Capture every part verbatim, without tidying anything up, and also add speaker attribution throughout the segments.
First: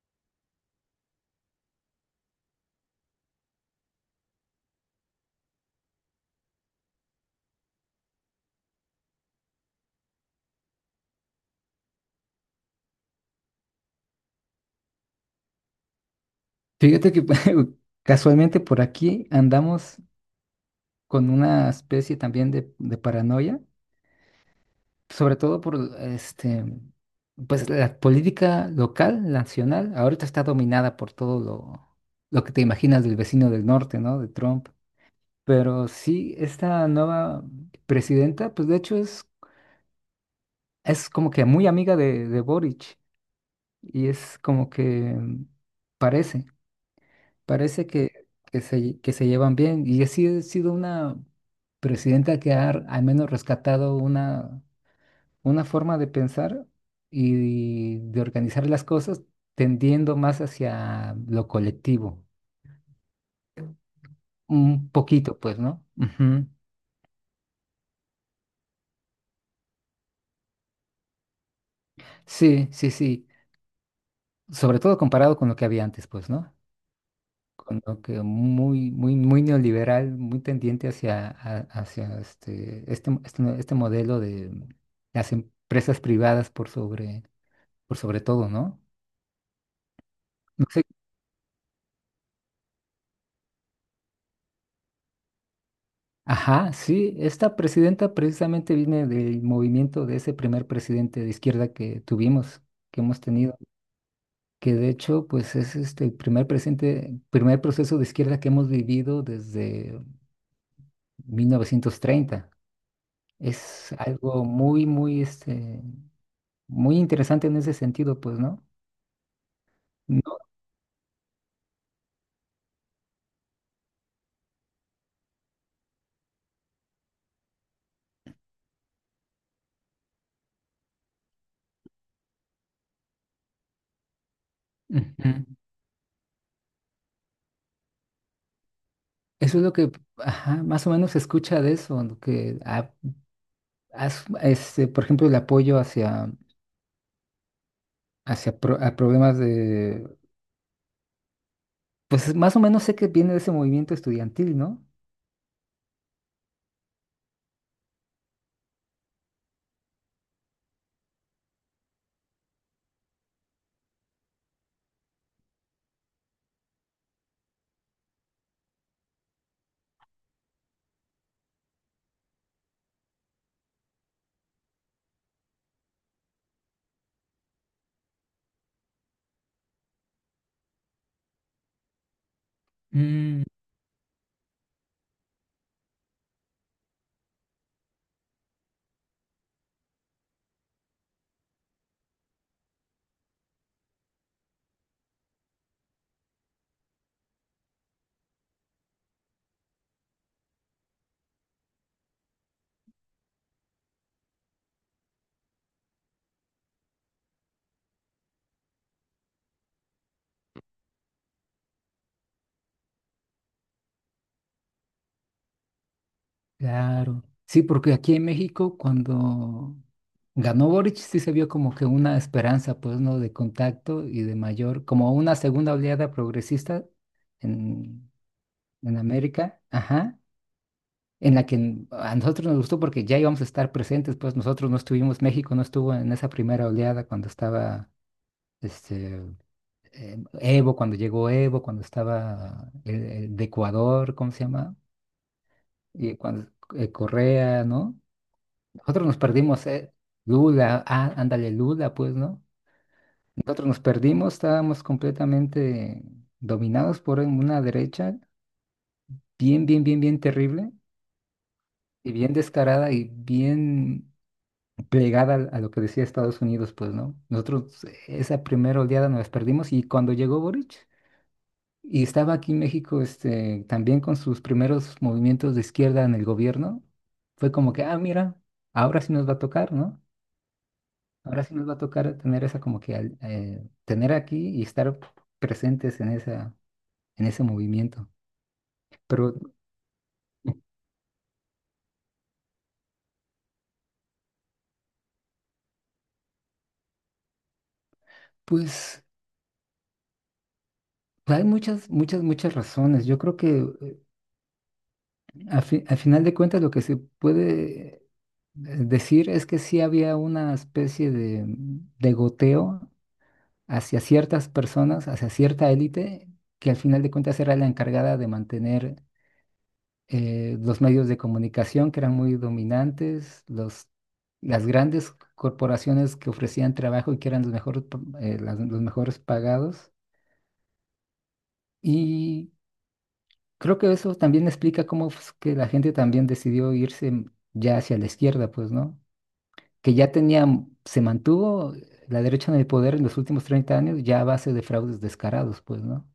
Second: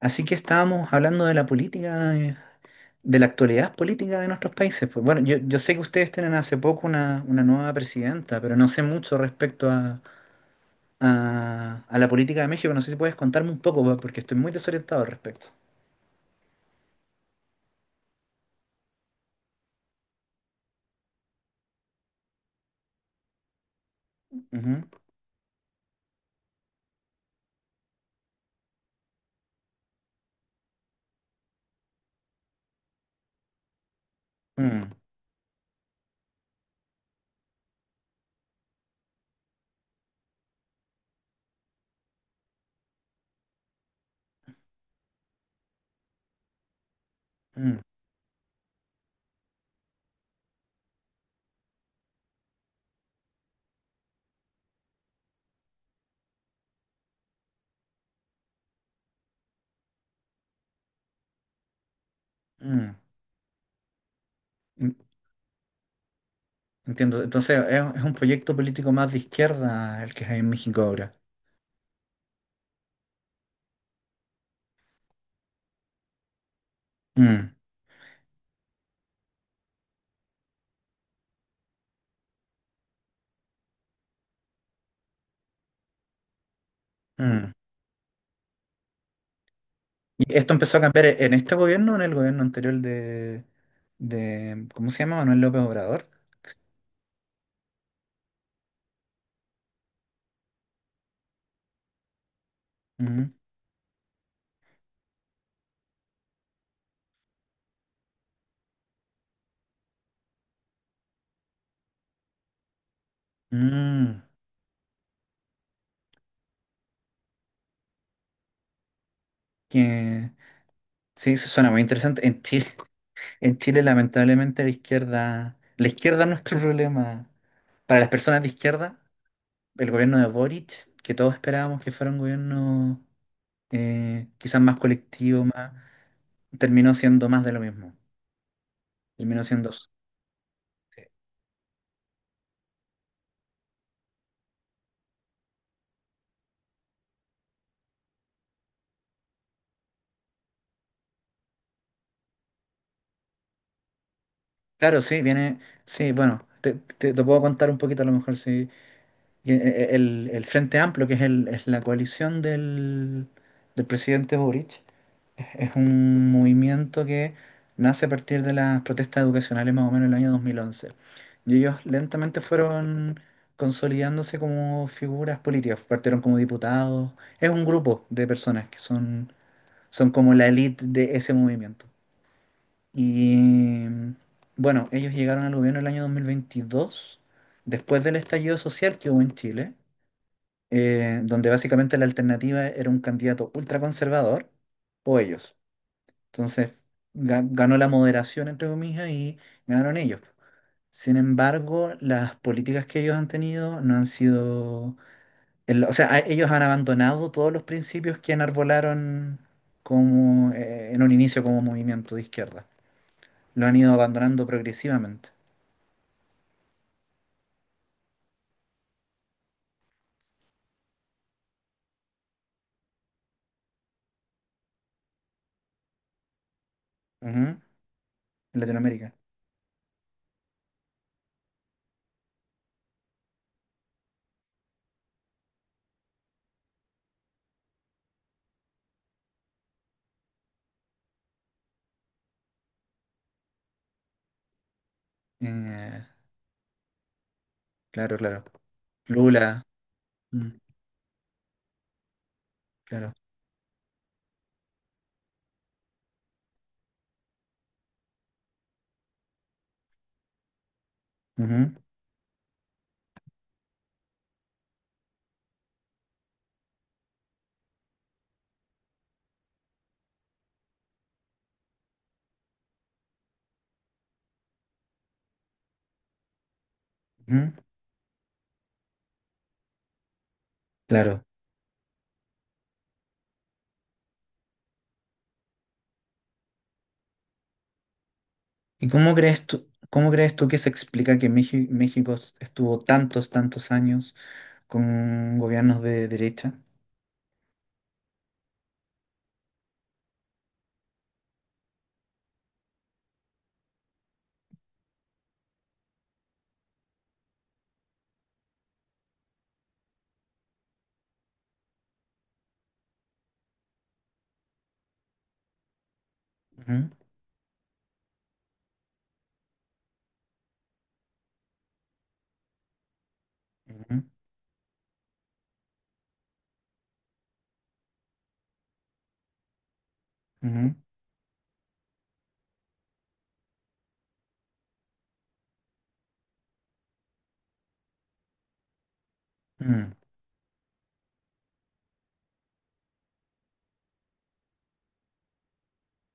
Speaker 1: Así que estábamos hablando de la política, eh, de la actualidad política de nuestros países. Pues bueno, yo, yo sé que ustedes tienen hace poco una, una nueva presidenta, pero no sé mucho respecto a, a- a la política de México. No sé si puedes contarme un poco, po- porque estoy muy desorientado al respecto.
Speaker 2: Fíjate que casualmente por aquí andamos con una especie también de, de paranoia,
Speaker 1: Ujú.
Speaker 2: sobre todo por este, pues la política local, nacional, ahorita está dominada por todo lo, lo que te imaginas del vecino del norte, ¿no? De Trump.
Speaker 1: Mm,
Speaker 2: Pero sí, esta nueva presidenta, pues de hecho es, es como que muy amiga de, de Boric y es como que mm, parece.
Speaker 1: mm,
Speaker 2: Parece que, que se, que se llevan bien, y así ha sido una presidenta que ha r- al menos rescatado una, una forma de pensar y de organizar las cosas, tendiendo más hacia lo colectivo,
Speaker 1: mm.
Speaker 2: un
Speaker 1: En-
Speaker 2: poquito, pues, ¿no? Ujú.
Speaker 1: Entiendo. Entonces, es, es un proyecto político más de izquierda el que hay en México ahora.
Speaker 2: Sí, sí, sí, sobre todo comparado con lo que había antes, pues, ¿no?
Speaker 1: Mm,
Speaker 2: Con lo que muy, muy, muy neoliberal, muy tendiente hacia, a- hacia este, este, este, este modelo de las empresas privadas por sobre,
Speaker 1: mm.
Speaker 2: por sobre todo, ¿no?
Speaker 1: ¿Y esto
Speaker 2: No
Speaker 1: empezó a
Speaker 2: sé.
Speaker 1: cambiar en este gobierno o en el gobierno anterior de, de, ¿cómo se llama? ¿Manuel López Obrador?
Speaker 2: Ajá, sí, esta presidenta precisamente viene del movimiento de ese primer presidente de izquierda que tuvimos, que hemos
Speaker 1: Mm,
Speaker 2: tenido, que de hecho, pues es este el primer presidente, primer proceso de izquierda que hemos vivido desde mil novecientos treinta. Es
Speaker 1: mm,
Speaker 2: algo muy, muy este, muy interesante en ese sentido, pues, ¿no?
Speaker 1: que
Speaker 2: No.
Speaker 1: sí, eso suena muy interesante. En Chile, en Chile, lamentablemente, la izquierda, la izquierda es nuestro problema. Para las personas de izquierda, el gobierno de Boric, que todos esperábamos que fuera un gobierno eh, quizás más
Speaker 2: Ujú.
Speaker 1: colectivo, más, terminó siendo más de lo mismo. Terminó
Speaker 2: Eso es
Speaker 1: siendo.
Speaker 2: lo que, ajá, más o menos se escucha de eso, ¿no? que a- as- este, Por ejemplo, el apoyo hacia, hacia pro- a problemas de, pues más o menos sé que viene de ese movimiento estudiantil, ¿no?
Speaker 1: Claro, sí, viene. Sí, bueno, te, te- te puedo contar un poquito a lo mejor sí. Y, eh, El, el Frente Amplio, que es, el, es la coalición del, del presidente Boric. Es un movimiento que nace a partir de las protestas educacionales más o menos en el año dos mil once. Y ellos lentamente fueron consolidándose como figuras políticas, partieron como diputados. Es un grupo de personas que son, son como la élite de ese movimiento.
Speaker 2: Mm,
Speaker 1: Y bueno, ellos llegaron al gobierno el año dos mil veintidós, después del estallido social que hubo en Chile, eh, donde básicamente la alternativa era un candidato ultraconservador o ellos. Entonces, ga- ganó la moderación, entre comillas, y ganaron ellos. Sin embargo, las políticas que ellos han tenido no han sido... el- O sea, a- ellos han abandonado todos los principios que enarbolaron como, eh, en un inicio como movimiento de izquierda. Lo han ido abandonando progresivamente.
Speaker 2: claro. Sí, porque aquí en México, cuando ganó Boric, sí se vio como que una esperanza, pues, ¿no? De contacto y de mayor, como una segunda oleada progresista
Speaker 1: Ujú.
Speaker 2: en,
Speaker 1: En
Speaker 2: en
Speaker 1: Latinoamérica.
Speaker 2: América, ajá. En la que a nosotros nos gustó porque ya íbamos a estar presentes, pues nosotros no estuvimos, México no estuvo en esa primera oleada cuando estaba este, eh, Evo, cuando llegó Evo, cuando estaba el, el de Ecuador, ¿cómo se llama?
Speaker 1: Eh,
Speaker 2: Y cuando eh, Correa, ¿no?
Speaker 1: claro, claro.
Speaker 2: Nosotros nos
Speaker 1: Lula.
Speaker 2: perdimos, eh,
Speaker 1: Mm,
Speaker 2: Lula, ah, ándale, Lula, pues, ¿no?
Speaker 1: claro.
Speaker 2: Nosotros nos perdimos, estábamos completamente dominados por una derecha bien, bien, bien, bien terrible
Speaker 1: Ujú,
Speaker 2: y bien descarada y bien plegar al- a, lo que decía Estados Unidos, pues, ¿no? Nosotros esa primera oleada nos las perdimos, y cuando llegó Boric y estaba aquí en México, este, también con sus primeros movimientos de izquierda en el gobierno, fue
Speaker 1: ujú,
Speaker 2: como que, ah, mira, ahora sí nos va a tocar, ¿no?
Speaker 1: Claro.
Speaker 2: Ahora sí nos va a tocar tener esa como que, al- eh, tener aquí y estar presentes en esa, en ese movimiento.
Speaker 1: ¿Y cómo
Speaker 2: Pero,
Speaker 1: crees tú, cómo crees tú que se explica que Meji- México estuvo tantos, tantos años con gobiernos de derecha?
Speaker 2: pues, hay muchas, muchas, muchas razones. Yo creo que Al fi- al final de cuentas, lo que se puede eh, decir es que sí había una especie de, de goteo hacia ciertas personas, hacia cierta élite, que al
Speaker 1: Ujú,
Speaker 2: final de cuentas era la encargada de mantener eh, los medios de comunicación que eran muy dominantes, los,
Speaker 1: ujú,
Speaker 2: las grandes corporaciones que ofrecían trabajo y que eran los mejores, los mejores pagados.
Speaker 1: ujú,
Speaker 2: Y creo que eso también explica cómo fue que la gente también decidió irse ya hacia la izquierda, pues, ¿no?
Speaker 1: mm,
Speaker 2: Que ya tenía, se mantuvo la derecha en el poder en los últimos treinta años ya a base de fraudes descarados, pues, ¿no?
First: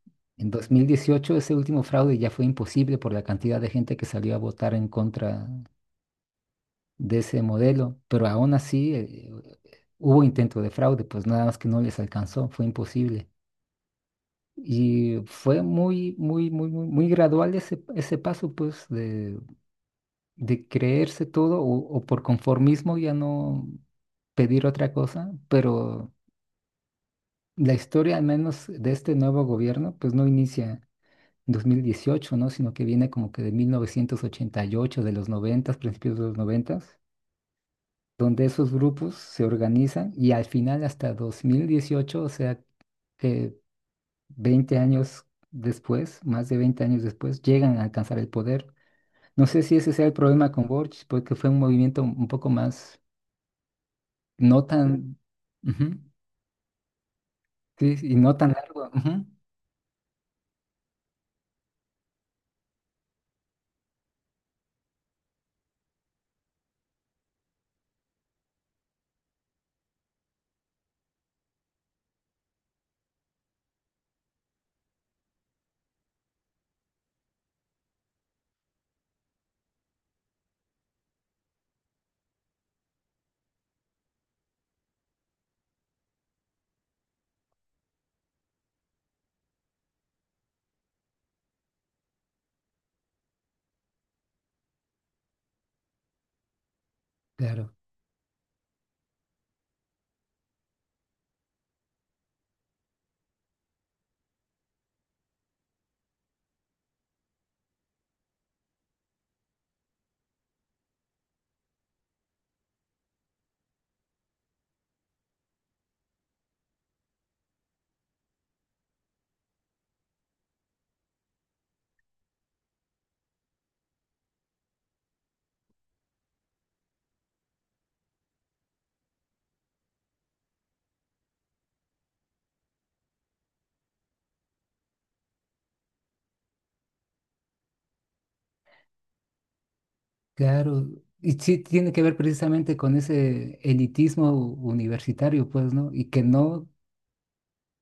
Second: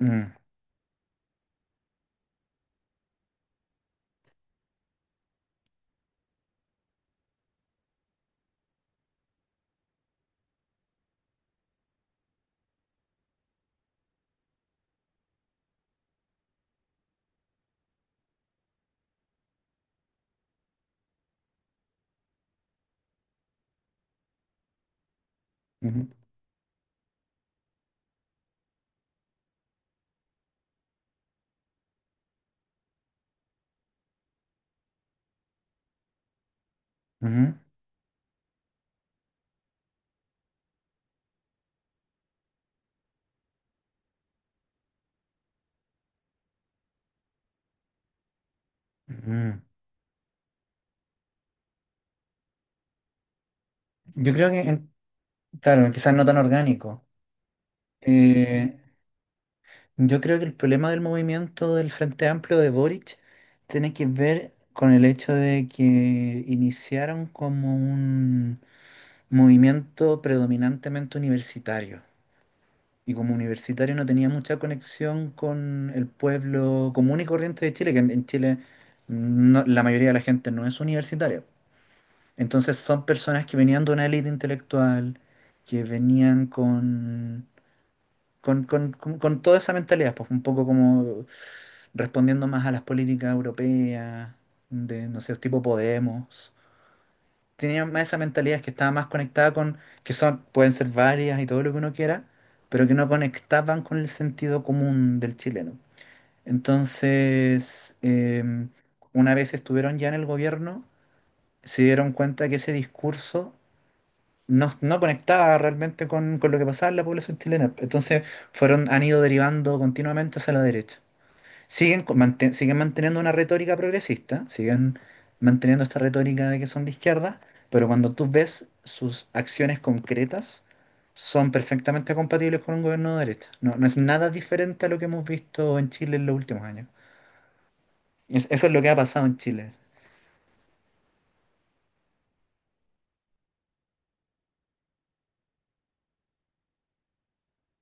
Speaker 1: mm,
Speaker 2: En dos mil dieciocho ese último fraude ya fue imposible por la cantidad de gente que salió a votar en contra de ese modelo, pero aún así eh, hubo intento de fraude, pues nada más que no les alcanzó, fue imposible. Y fue muy, muy, muy, muy, muy gradual ese, ese paso, pues, de, de creerse todo o, o por conformismo ya no pedir otra cosa,
Speaker 1: ujú,
Speaker 2: pero la historia, al menos de este nuevo gobierno, pues no inicia en dos mil dieciocho, ¿no? Sino que viene como que de mil novecientos ochenta y ocho, de los noventa, principios de los noventa,
Speaker 1: ujú,
Speaker 2: donde esos grupos se organizan y al final hasta dos mil dieciocho, o sea, que veinte años después, más de veinte años después, llegan a alcanzar el poder. No
Speaker 1: ujú.
Speaker 2: sé si ese sea el problema con Borch, porque fue un movimiento un poco más,
Speaker 1: Yo creo que,
Speaker 2: no
Speaker 1: en-
Speaker 2: tan,
Speaker 1: claro,
Speaker 2: ujú,
Speaker 1: quizás no tan orgánico.
Speaker 2: sí, y no tan
Speaker 1: Eh,
Speaker 2: largo. Ujú,
Speaker 1: yo creo que el problema del movimiento del Frente Amplio de Boric tiene que ver con el hecho de que iniciaron como un movimiento predominantemente universitario. Y como universitario no tenía mucha conexión con el pueblo común y corriente de Chile, que en en Chile no- la mayoría de la gente no es universitaria. Entonces son personas que venían de una élite intelectual, que venían con, con, con- con- con toda esa mentalidad, pues un poco como respondiendo más a las políticas europeas, de, no sé, tipo Podemos
Speaker 2: claro.
Speaker 1: tenían más esa mentalidad, que estaba más conectada con, que son, pueden ser varias y todo lo que uno quiera, pero que no conectaban con el sentido común del chileno. Entonces, eh, una vez estuvieron ya en el gobierno, se dieron cuenta que ese discurso no, no conectaba realmente con, con lo que pasaba en la población chilena. Entonces, fueron, han ido derivando continuamente hacia la derecha. Siguen, con- manten- siguen manteniendo una retórica progresista, siguen manteniendo esta retórica de que son de izquierda, pero cuando tú ves sus acciones concretas, son perfectamente compatibles con un gobierno de derecha. No, no es nada diferente a lo que hemos visto en Chile en los últimos años. Es- eso es lo que ha pasado en Chile,
Speaker 2: Claro, y sí tiene que ver precisamente con ese elitismo u- universitario, pues, ¿no? Y que no,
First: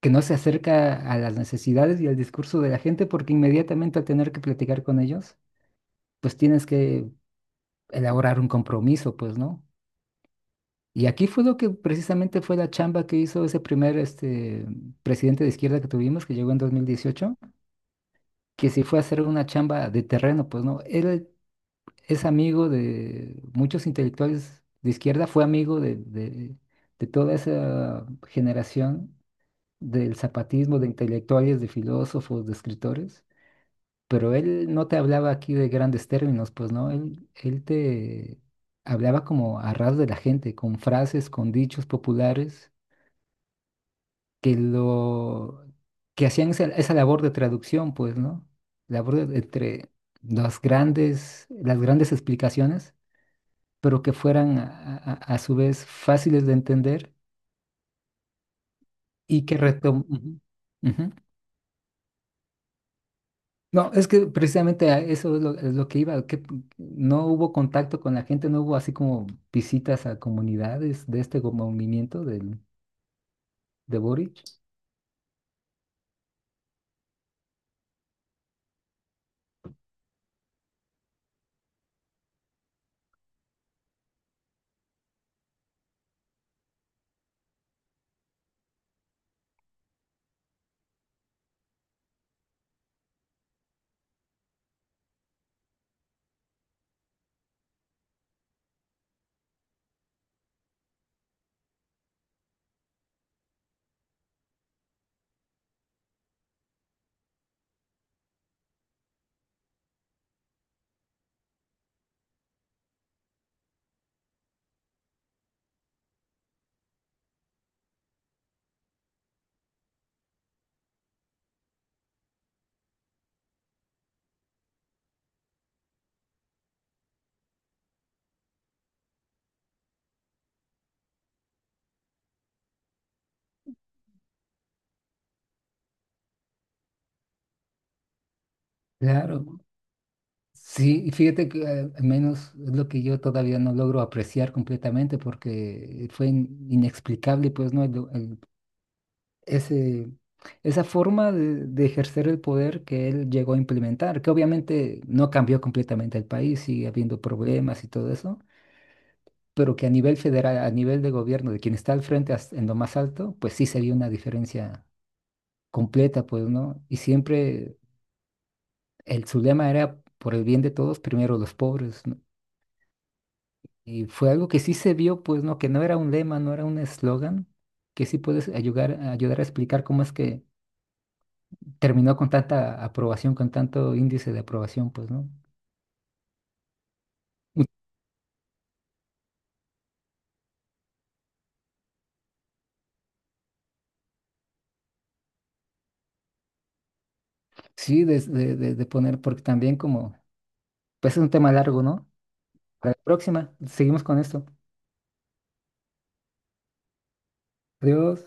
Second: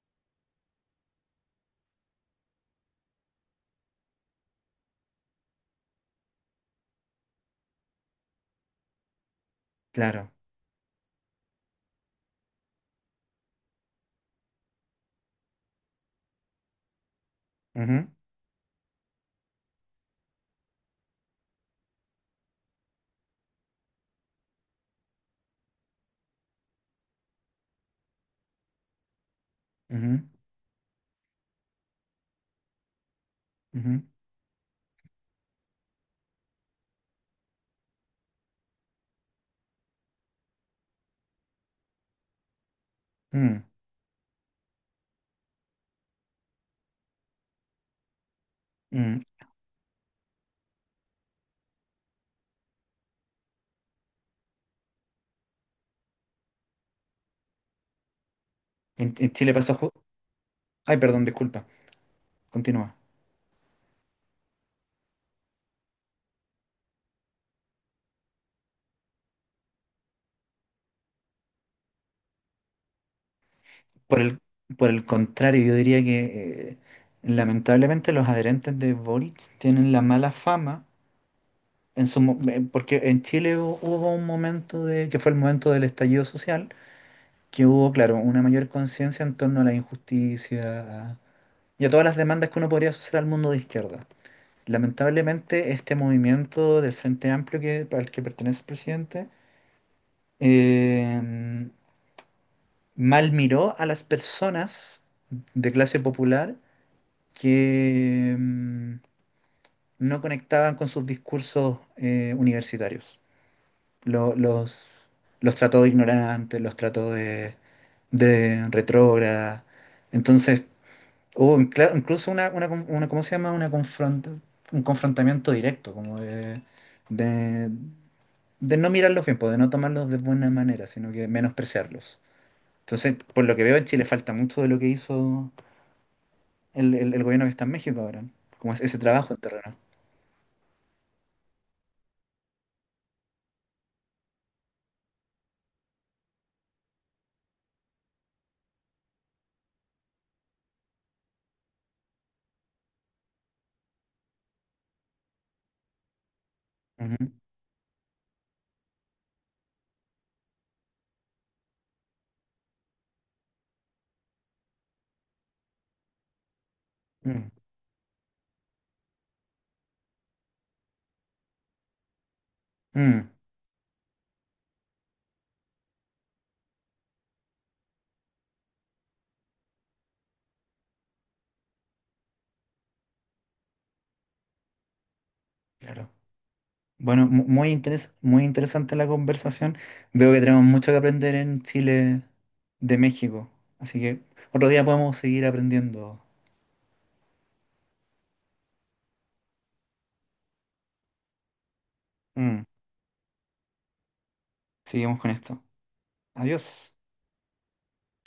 Speaker 2: que no se acerca a las necesidades y al discurso de la gente, porque inmediatamente al tener que platicar con ellos, pues tienes que elaborar un compromiso, pues, ¿no?
Speaker 1: claro.
Speaker 2: Y aquí fue lo que precisamente fue la chamba que hizo ese primer este, presidente de izquierda que tuvimos, que llegó en dos mil dieciocho,
Speaker 1: Ujú,
Speaker 2: que sí fue a hacer una chamba de terreno, pues, ¿no? Él es amigo de muchos intelectuales de izquierda, fue amigo de, de- de toda esa generación
Speaker 1: ujú,
Speaker 2: del zapatismo, de intelectuales, de filósofos, de escritores,
Speaker 1: ujú,
Speaker 2: pero él no te hablaba aquí de grandes términos, pues no, él, él te hablaba como a ras de la gente, con frases, con dichos populares
Speaker 1: mm,
Speaker 2: que lo que hacían esa, esa labor de traducción, pues, ¿no?
Speaker 1: mm.
Speaker 2: Labor de- entre las grandes, las grandes explicaciones, pero que fueran a, a- a su vez fáciles de entender
Speaker 1: En, en
Speaker 2: y
Speaker 1: Chile
Speaker 2: que
Speaker 1: pasó... ju-
Speaker 2: retom... Ujú,
Speaker 1: Ay,
Speaker 2: ujú.
Speaker 1: perdón, disculpa. Continúa.
Speaker 2: No, es que precisamente a eso es lo, es lo que iba, que p- no hubo contacto con la gente, no hubo así como visitas a comunidades de este go- movimiento del, de
Speaker 1: Por el,
Speaker 2: Boric.
Speaker 1: por el contrario, yo diría que eh, lamentablemente los adherentes de Boric tienen la mala fama en su, mo- eh, porque en Chile hu- hubo un momento de, que fue el momento del estallido social, que hubo, claro, una mayor conciencia en torno a la injusticia y a todas las demandas que uno podría asociar al mundo de izquierda. Lamentablemente, este movimiento del Frente Amplio que, al que pertenece el presidente eh, mal miró a las personas de clase popular que mm, no conectaban con sus discursos eh, universitarios. Lo- los, los trató de ignorantes, los trató de, de retrógrada. Entonces, hubo incla- incluso una, una, con- una- ¿cómo se llama? Una confronta, un confrontamiento directo, como de, de, de no mirarlos bien, pues, de no tomarlos de buena manera, sino que menospreciarlos. Entonces, por lo que veo, en Chile falta mucho de lo que hizo el, el- el gobierno que está en México ahora, como es- ese trabajo en
Speaker 2: Claro,
Speaker 1: terreno.
Speaker 2: sí, y fíjate que eh, al menos es lo que yo todavía no logro apreciar completamente porque fue in- inexplicable, pues no, el, ese, esa forma de, de ejercer el poder que él llegó a implementar, que obviamente no cambió completamente el país, sigue habiendo problemas y todo eso, pero que a nivel federal, a nivel de gobierno, de quien está al frente as- en lo más alto, pues sí se vio una diferencia completa, pues, ¿no? Y
Speaker 1: Mm,
Speaker 2: siempre el, su lema era por el bien de todos, primero los pobres, ¿no?
Speaker 1: mm,
Speaker 2: Y fue algo que sí se vio, pues, ¿no? Que no era un lema, no era un eslogan, que sí puedes ayudar, ayudar a explicar cómo es que terminó con tanta aprobación, con tanto índice de aprobación, pues, ¿no?
Speaker 1: claro. Bueno, mu-
Speaker 2: Mm.
Speaker 1: muy interes- muy interesante la conversación. Veo que tenemos mucho que aprender en Chile de México. Así que otro día podemos seguir aprendiendo.
Speaker 2: Sí, de, de- de- de poner, porque también como, pues es un tema largo, ¿no?
Speaker 1: Mm,
Speaker 2: Para la próxima, seguimos con esto.
Speaker 1: seguimos con esto. Adiós.
Speaker 2: Adiós.